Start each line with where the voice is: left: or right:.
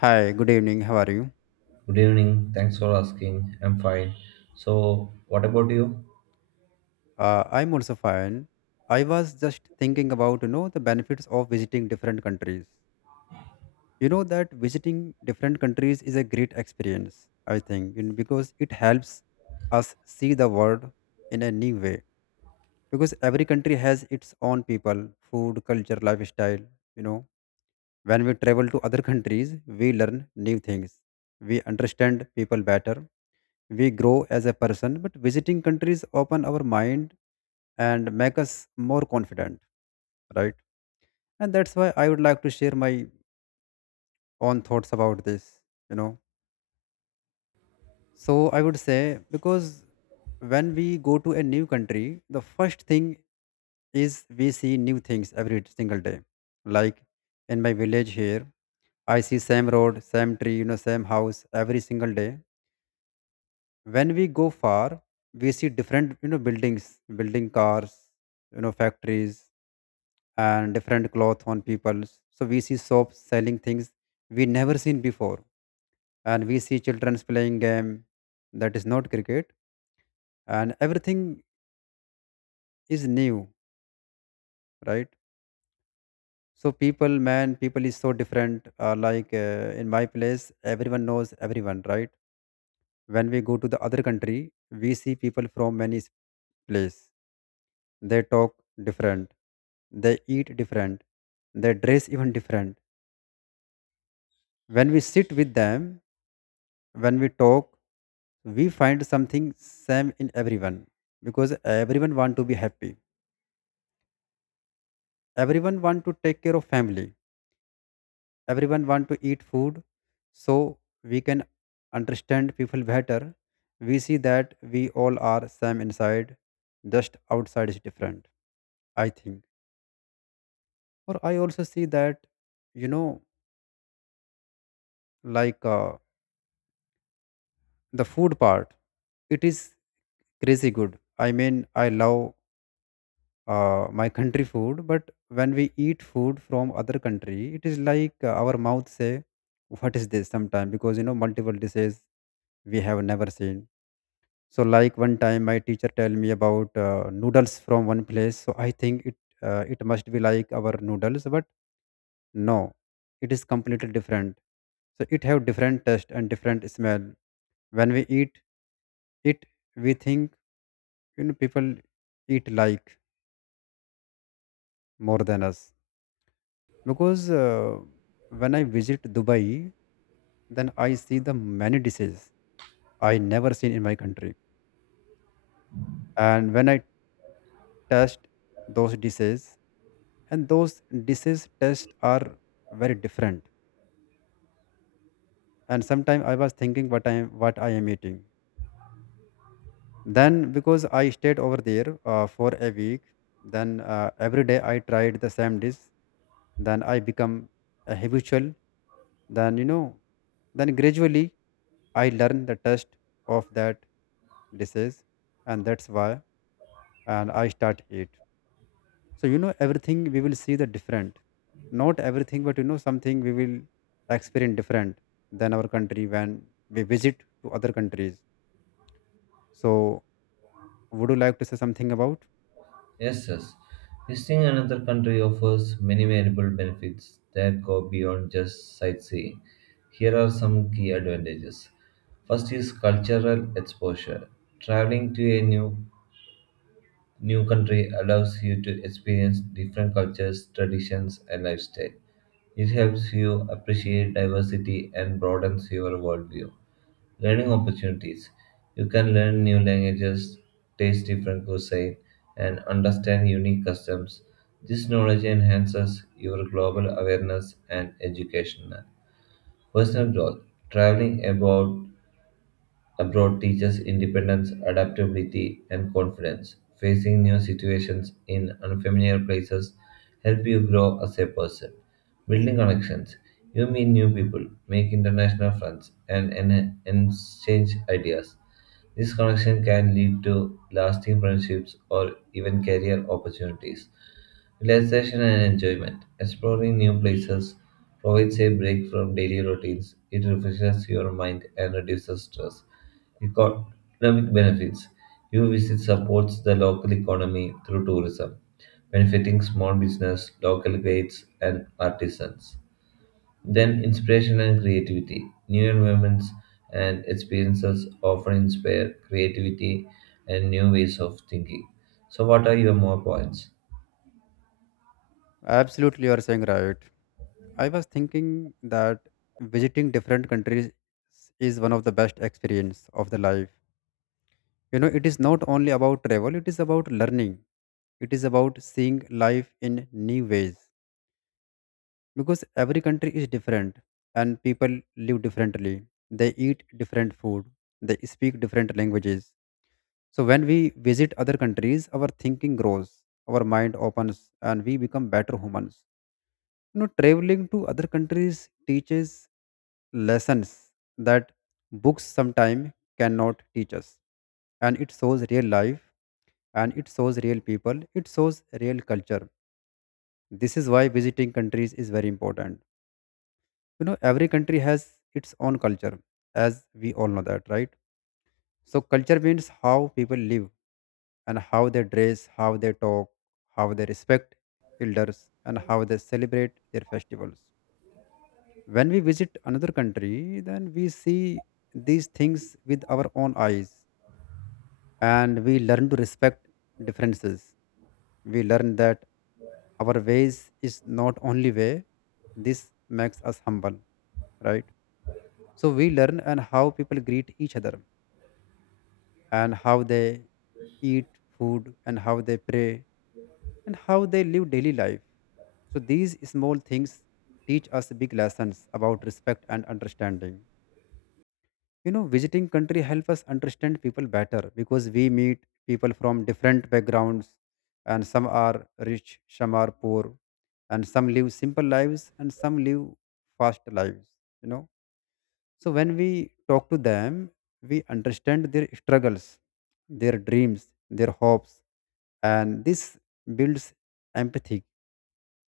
left: Hi, good evening. How are you?
right: Good evening. Thanks for asking. I'm fine. So, what about you?
left: I'm also fine. I was just thinking about you know the benefits of visiting different countries. You know that visiting different countries is a great experience. I think you know, because it helps us see the world in a new way. Because every country has its own people, food, culture, lifestyle. You know, when we travel to other countries, we learn new things. We understand people better, we grow as a person, but visiting countries open our mind and make us more confident, right? And that's why I would like to share my own thoughts about this, you know. So I would say, because when we go to a new country, the first thing is we see new things every single day. Like in my village here, I see same road, same tree, you know, same house every single day. When we go far, we see different, you know, buildings, building, cars, you know, factories, and different cloth on people. So we see shops selling things we never seen before, and we see children playing game that is not cricket, and everything is new, right? So people, man, people is so different, like, in my place everyone knows everyone, right? When we go to the other country, we see people from many place. They talk different. They eat different. They dress even different. When we sit with them, when we talk, we find something same in everyone because everyone want to be happy. Everyone want to take care of family. Everyone want to eat food. So we can understand people better. We see that we all are same inside, just outside is different. I think, or I also see that, you know, like. The food part, it is crazy good. I mean, I love my country food, but when we eat food from other country, it is like, our mouth say, what is this, sometime, because you know multiple dishes we have never seen. So like one time my teacher tell me about noodles from one place, so I think it it must be like our noodles, but no, it is completely different. So it have different taste and different smell. When we eat it, we think, you know, people eat like more than us, because when I visit Dubai, then I see the many dishes I never seen in my country, and when I taste those dishes, and those dishes taste are very different, and sometimes I was thinking what I am, what I am eating. Then because I stayed over there for a week, then every day I tried the same dish, then I become a habitual, then you know, then gradually I learned the taste of that dishes, and that's why, and I start eat. So you know everything we will see the different, not everything but you know something we will experience different than our country when we visit to other countries. So would you like to say something about?
right: Yes, yes. Visiting another country offers many valuable benefits that go beyond just sightseeing. Here are some key advantages. First is cultural exposure. Traveling to a new country allows you to experience different cultures, traditions, and lifestyle. It helps you appreciate diversity and broadens your worldview. Learning opportunities. You can learn new languages, taste different cuisine, and understand unique customs. This knowledge enhances your global awareness and education. Personal growth. Traveling abroad teaches independence, adaptability, and confidence. Facing new situations in unfamiliar places help you grow as a person. Building connections. You meet new people, make international friends, and exchange ideas. This connection can lead to lasting friendships or even career opportunities. Relaxation and enjoyment. Exploring new places provides a break from daily routines. It refreshes your mind and reduces stress. Economic benefits. Your visit supports the local economy through tourism, benefiting small business, local guides, and artisans. Then, inspiration and creativity. New environments and experiences often inspire creativity and new ways of thinking. So, what are your more points?
left: Absolutely, you are saying right. I was thinking that visiting different countries is one of the best experience of the life. You know, it is not only about travel, it is about learning. It is about seeing life in new ways because every country is different and people live differently. They eat different food, they speak different languages. So when we visit other countries, our thinking grows, our mind opens and we become better humans. You know, traveling to other countries teaches lessons that books sometimes cannot teach us. And it shows real life, and it shows real people, it shows real culture. This is why visiting countries is very important. You know, every country has its own culture, as we all know that, right? So, culture means how people live, and how they dress, how they talk, how they respect elders, and how they celebrate their festivals. When we visit another country, then we see these things with our own eyes, and we learn to respect differences. We learn that our ways is not only way. This makes us humble, right? So we learn and how people greet each other, and how they eat food, and how they pray, and how they live daily life. So these small things teach us big lessons about respect and understanding. You know, visiting country help us understand people better because we meet people from different backgrounds, and some are rich, some are poor, and some live simple lives and some live fast lives, you know. So when we talk to them, we understand their struggles, their dreams, their hopes, and this builds empathy.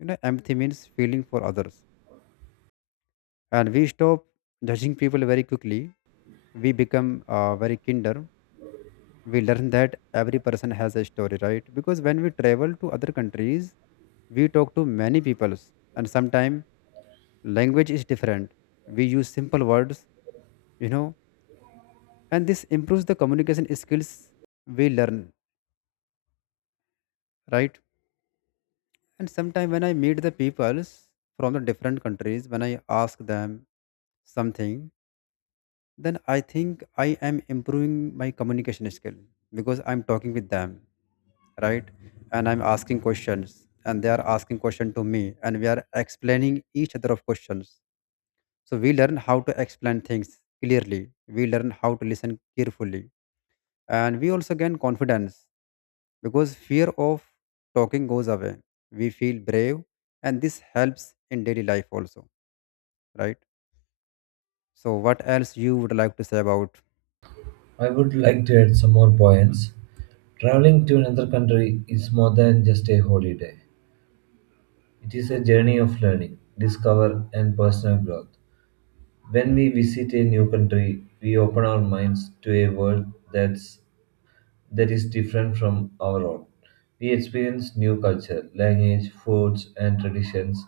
left: You know, empathy means feeling for others, and we stop judging people very quickly. We become very kinder. We learn that every person has a story, right? Because when we travel to other countries, we talk to many peoples, and sometimes language is different, we use simple words, you know, and this improves the communication skills we learn, right? And sometimes when I meet the peoples from the different countries, when I ask them something, then I think I am improving my communication skill because I'm talking with them, right? And I'm asking questions and they are asking question to me and we are explaining each other of questions. So we learn how to explain things clearly, we learn how to listen carefully, and we also gain confidence because fear of talking goes away. We feel brave, and this helps in daily life also, right? So what else you would like to say about?
right: I would like to add some more points. Traveling to another country is more than just a holiday. It is a journey of learning, discover, and personal growth. When we visit a new country, we open our minds to a world that's that is different from our own. We experience new culture, language, foods, and traditions.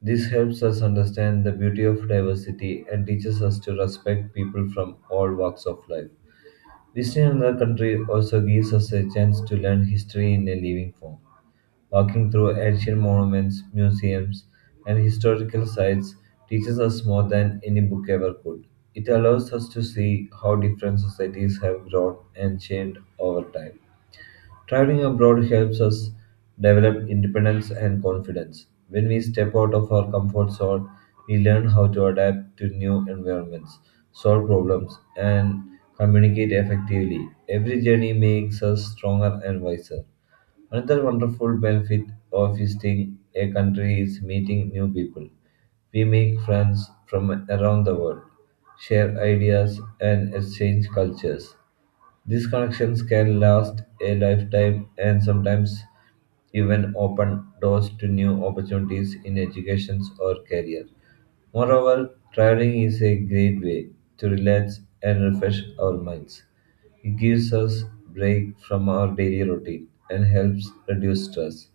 right: This helps us understand the beauty of diversity and teaches us to respect people from all walks of life. Visiting another country also gives us a chance to learn history in a living form. Walking through ancient monuments, museums, and historical sites teaches us more than any book ever could. It allows us to see how different societies have grown and changed over time. Traveling abroad helps us develop independence and confidence. When we step out of our comfort zone, we learn how to adapt to new environments, solve problems, and communicate effectively. Every journey makes us stronger and wiser. Another wonderful benefit of visiting a country is meeting new people. We make friends from around the world, share ideas, and exchange cultures. These connections can last a lifetime and sometimes even open doors to new opportunities in education or career. Moreover, traveling is a great way to relax and refresh our minds. It gives us break from our daily routine and helps reduce stress.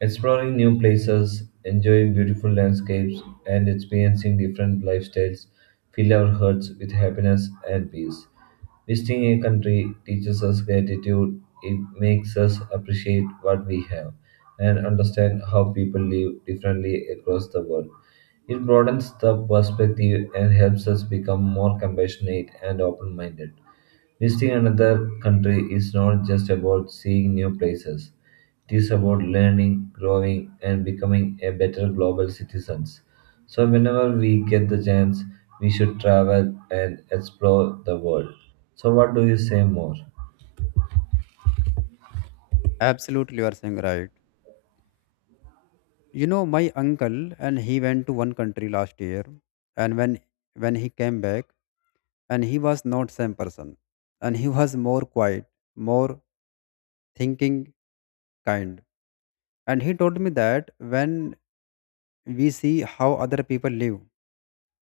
right: Exploring new places, enjoying beautiful landscapes, and experiencing different lifestyles fill our hearts with happiness and peace. Visiting a country teaches us gratitude, it makes us appreciate what we have and understand how people live differently across the world. It broadens the perspective and helps us become more compassionate and open minded. Visiting another country is not just about seeing new places. It is about learning, growing, and becoming a better global citizens. So whenever we get the chance, we should travel and explore the world. So what do you say more?
left: Absolutely, you are saying right. You know, my uncle and he went to one country last year, and when he came back, and he was not same person, and he was more quiet, more thinking kind. And he told me that when we see how other people live,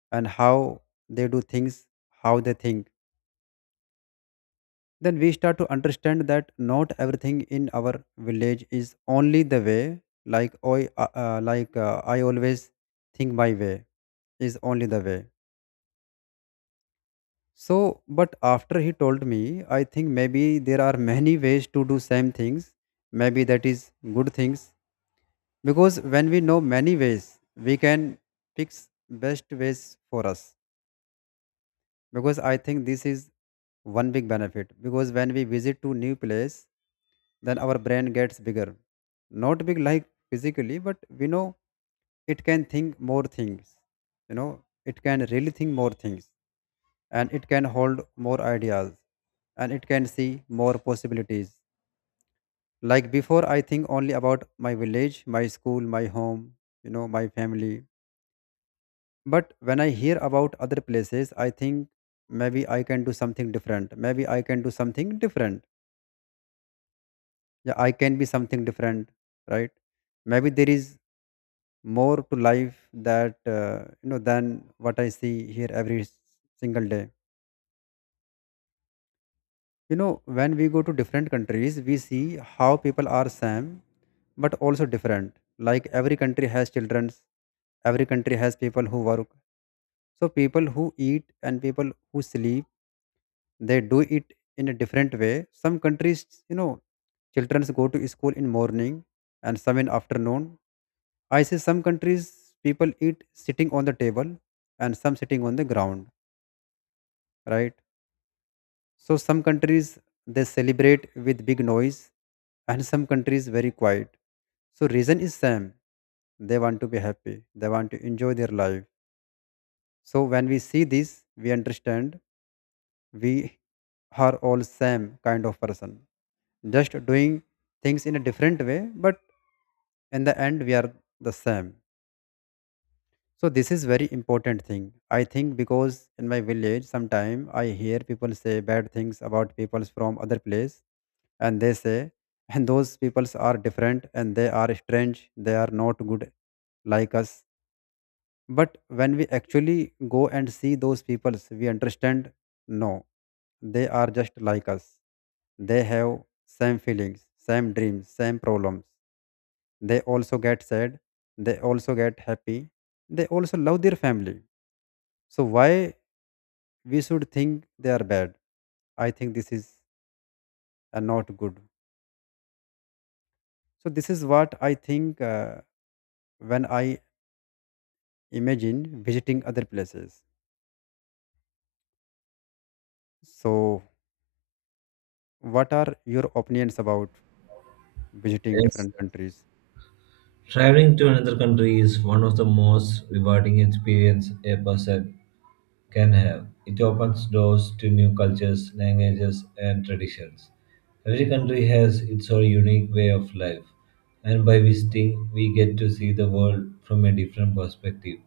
left: and how they do things, how they think, then we start to understand that not everything in our village is only the way. Like I like, I always think my way is only the way. So, but after he told me, I think maybe there are many ways to do same things. Maybe that is good things because when we know many ways, we can fix best ways for us. Because I think this is one big benefit. Because when we visit to new place, then our brain gets bigger. Not big like physically, but we know it can think more things. You know, it can really think more things, and it can hold more ideas, and it can see more possibilities. Like before, I think only about my village, my school, my home, you know, my family. But when I hear about other places, I think maybe I can do something different. Maybe I can do something different. Yeah, I can be something different, right? Maybe there is more to life that you know than what I see here every single day. You know, when we go to different countries, we see how people are same but also different. Like every country has childrens, every country has people who work. So people who eat and people who sleep, they do it in a different way. Some countries, you know, children go to school in morning and some in afternoon. I see some countries people eat sitting on the table and some sitting on the ground, right? So some countries they celebrate with big noise and some countries very quiet. So reason is same. They want to be happy. They want to enjoy their life. So when we see this, we understand we are all same kind of person. Just doing things in a different way, but in the end we are the same. So this is very important thing. I think because in my village sometime I hear people say bad things about people from other place, and they say and those peoples are different and they are strange, they are not good like us. But when we actually go and see those peoples, we understand no, they are just like us. They have same feelings, same dreams, same problems. They also get sad, they also get happy, they also love their family. So why we should think they are bad? I think this is not good. So this is what I think, when I imagine visiting other places. So what are your opinions about visiting
right: Yes.
left: different countries?
right: Traveling to another country is one of the most rewarding experience a person can have. It opens doors to new cultures, languages, and traditions. Every country has its own unique way of life, and by visiting, we get to see the world from a different perspective.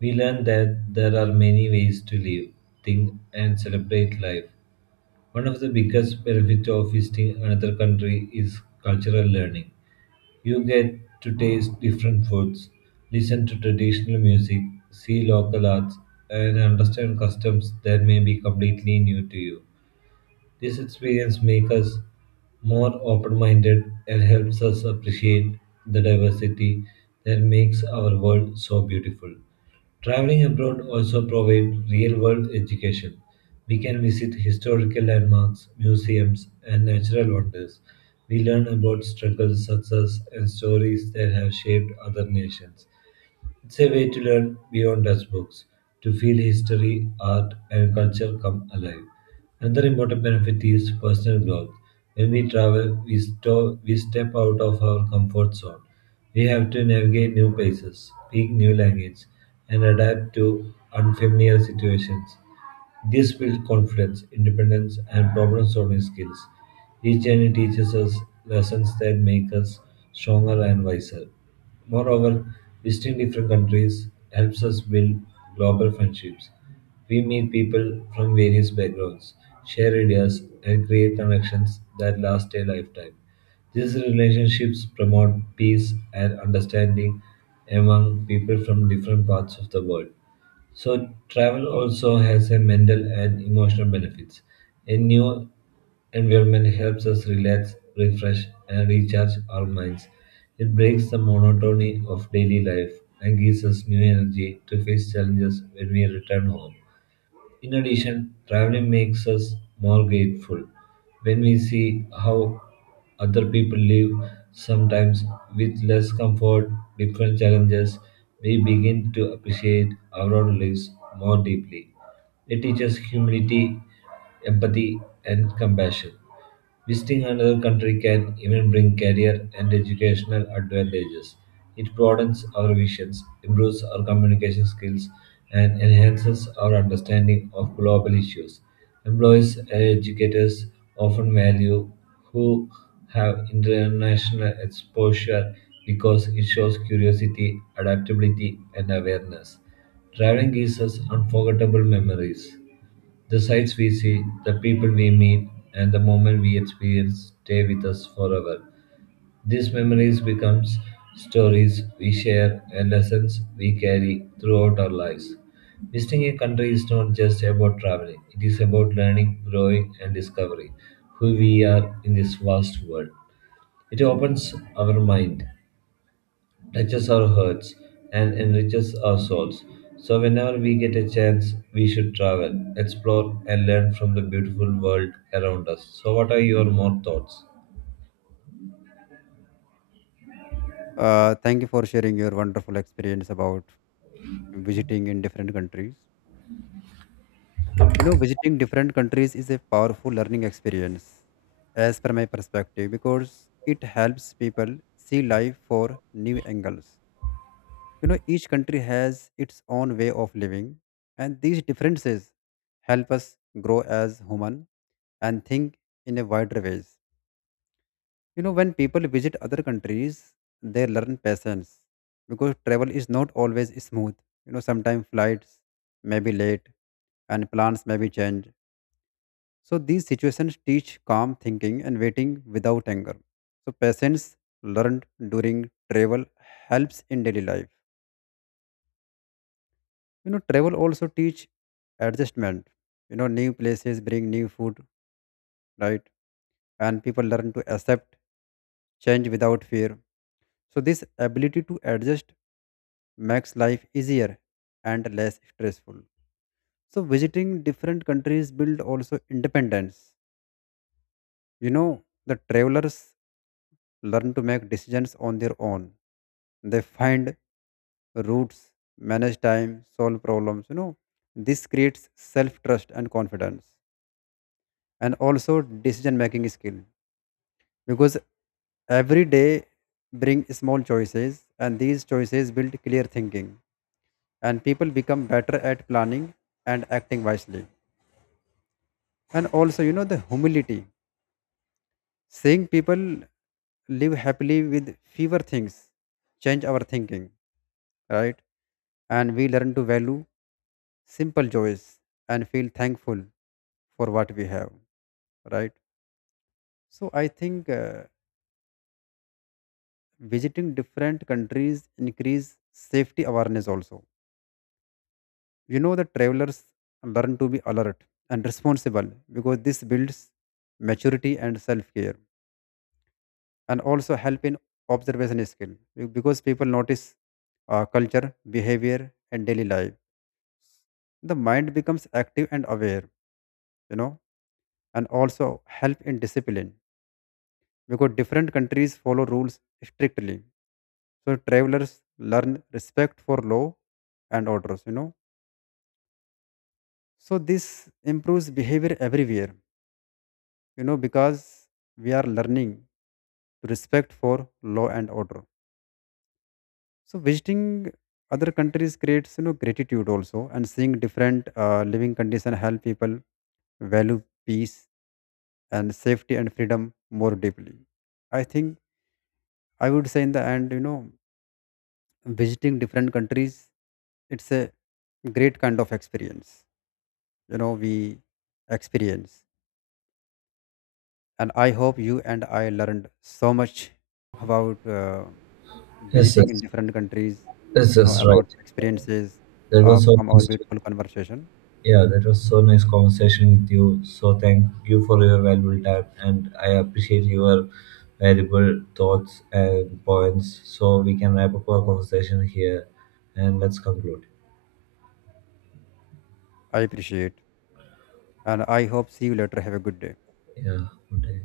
right: We learn that there are many ways to live, think, and celebrate life. One of the biggest benefits of visiting another country is cultural learning. You get to taste different foods, listen to traditional music, see local arts, and understand customs that may be completely new to you. This experience makes us more open minded and helps us appreciate the diversity that makes our world so beautiful. Traveling abroad also provides real world education. We can visit historical landmarks, museums, and natural wonders. We learn about struggles, success, and stories that have shaped other nations. It's a way to learn beyond textbooks, to feel history, art, and culture come alive. Another important benefit is personal growth. When we travel, we step out of our comfort zone. We have to navigate new places, speak new languages, and adapt to unfamiliar situations. This builds confidence, independence, and problem solving skills. Each journey teaches us lessons that make us stronger and wiser. Moreover, visiting different countries helps us build global friendships. We meet people from various backgrounds, share ideas, and create connections that last a lifetime. These relationships promote peace and understanding among people from different parts of the world. So travel also has a mental and emotional benefits. A new environment helps us relax, refresh, and recharge our minds. It breaks the monotony of daily life and gives us new energy to face challenges when we return home. In addition, traveling makes us more grateful when we see how other people live, sometimes with less comfort, different challenges, we begin to appreciate our own lives more deeply. It teaches humility, empathy, and compassion. Visiting another country can even bring career and educational advantages. It broadens our visions, improves our communication skills, and enhances our understanding of global issues. Employees and educators often value who have international exposure because it shows curiosity, adaptability, and awareness. Traveling gives us unforgettable memories. The sights we see, the people we meet, and the moment we experience stay with us forever. These memories become stories we share and lessons we carry throughout our lives. Visiting a country is not just about traveling, it is about learning, growing, and discovering who we are in this vast world. It opens our mind, touches our hearts and enriches our souls. So, whenever we get a chance, we should travel, explore, and learn from the beautiful world around us. So, what are your more thoughts?
left: Thank you for sharing your wonderful experience about visiting in different countries. You know, visiting different countries is a powerful learning experience, as per my perspective, because it helps people see life for new angles. You know, each country has its own way of living, and these differences help us grow as human and think in a wider ways. You know, when people visit other countries, they learn patience because travel is not always smooth. You know, sometimes flights may be late and plans may be changed. So these situations teach calm thinking and waiting without anger. So patience learned during travel helps in daily life. You know, travel also teach adjustment. You know, new places bring new food, right? And people learn to accept change without fear. So this ability to adjust makes life easier and less stressful. So visiting different countries build also independence. You know, the travelers learn to make decisions on their own. They find routes, manage time, solve problems, you know. This creates self trust and confidence, and also decision making skill, because every day bring small choices and these choices build clear thinking, and people become better at planning and acting wisely. And also, you know, the humility. Seeing people live happily with fewer things change our thinking, right? And we learn to value simple joys and feel thankful for what we have, right? So I think, visiting different countries increase safety awareness also. You know, the travelers learn to be alert and responsible, because this builds maturity and self-care, and also help in observation skill, because people notice culture, behavior and daily life. The mind becomes active and aware, you know, and also help in discipline because different countries follow rules strictly. So travelers learn respect for law and orders, you know. So this improves behavior everywhere, you know, because we are learning to respect for law and order. So visiting other countries creates, you know, gratitude also, and seeing different living condition help people value peace and safety and freedom more deeply. I think I would say in the end, you know, visiting different countries, it's a great kind of experience. You know, we experience. And I hope you and I learned so much about
right: Yes,
left: visiting in
right: yes,
left: different countries,
right: yes,
left: you know,
right: yes,
left: about
right: right.
left: experiences,
right: That was so
left: from our
right: nice.
left: beautiful conversation.
right: Yeah, that was so nice conversation with you. So, thank you for your valuable time, and I appreciate your valuable thoughts and points. So, we can wrap up our conversation here, and let's conclude.
left: I appreciate, and I hope see you later. Have a good day.
right: Yeah, good day.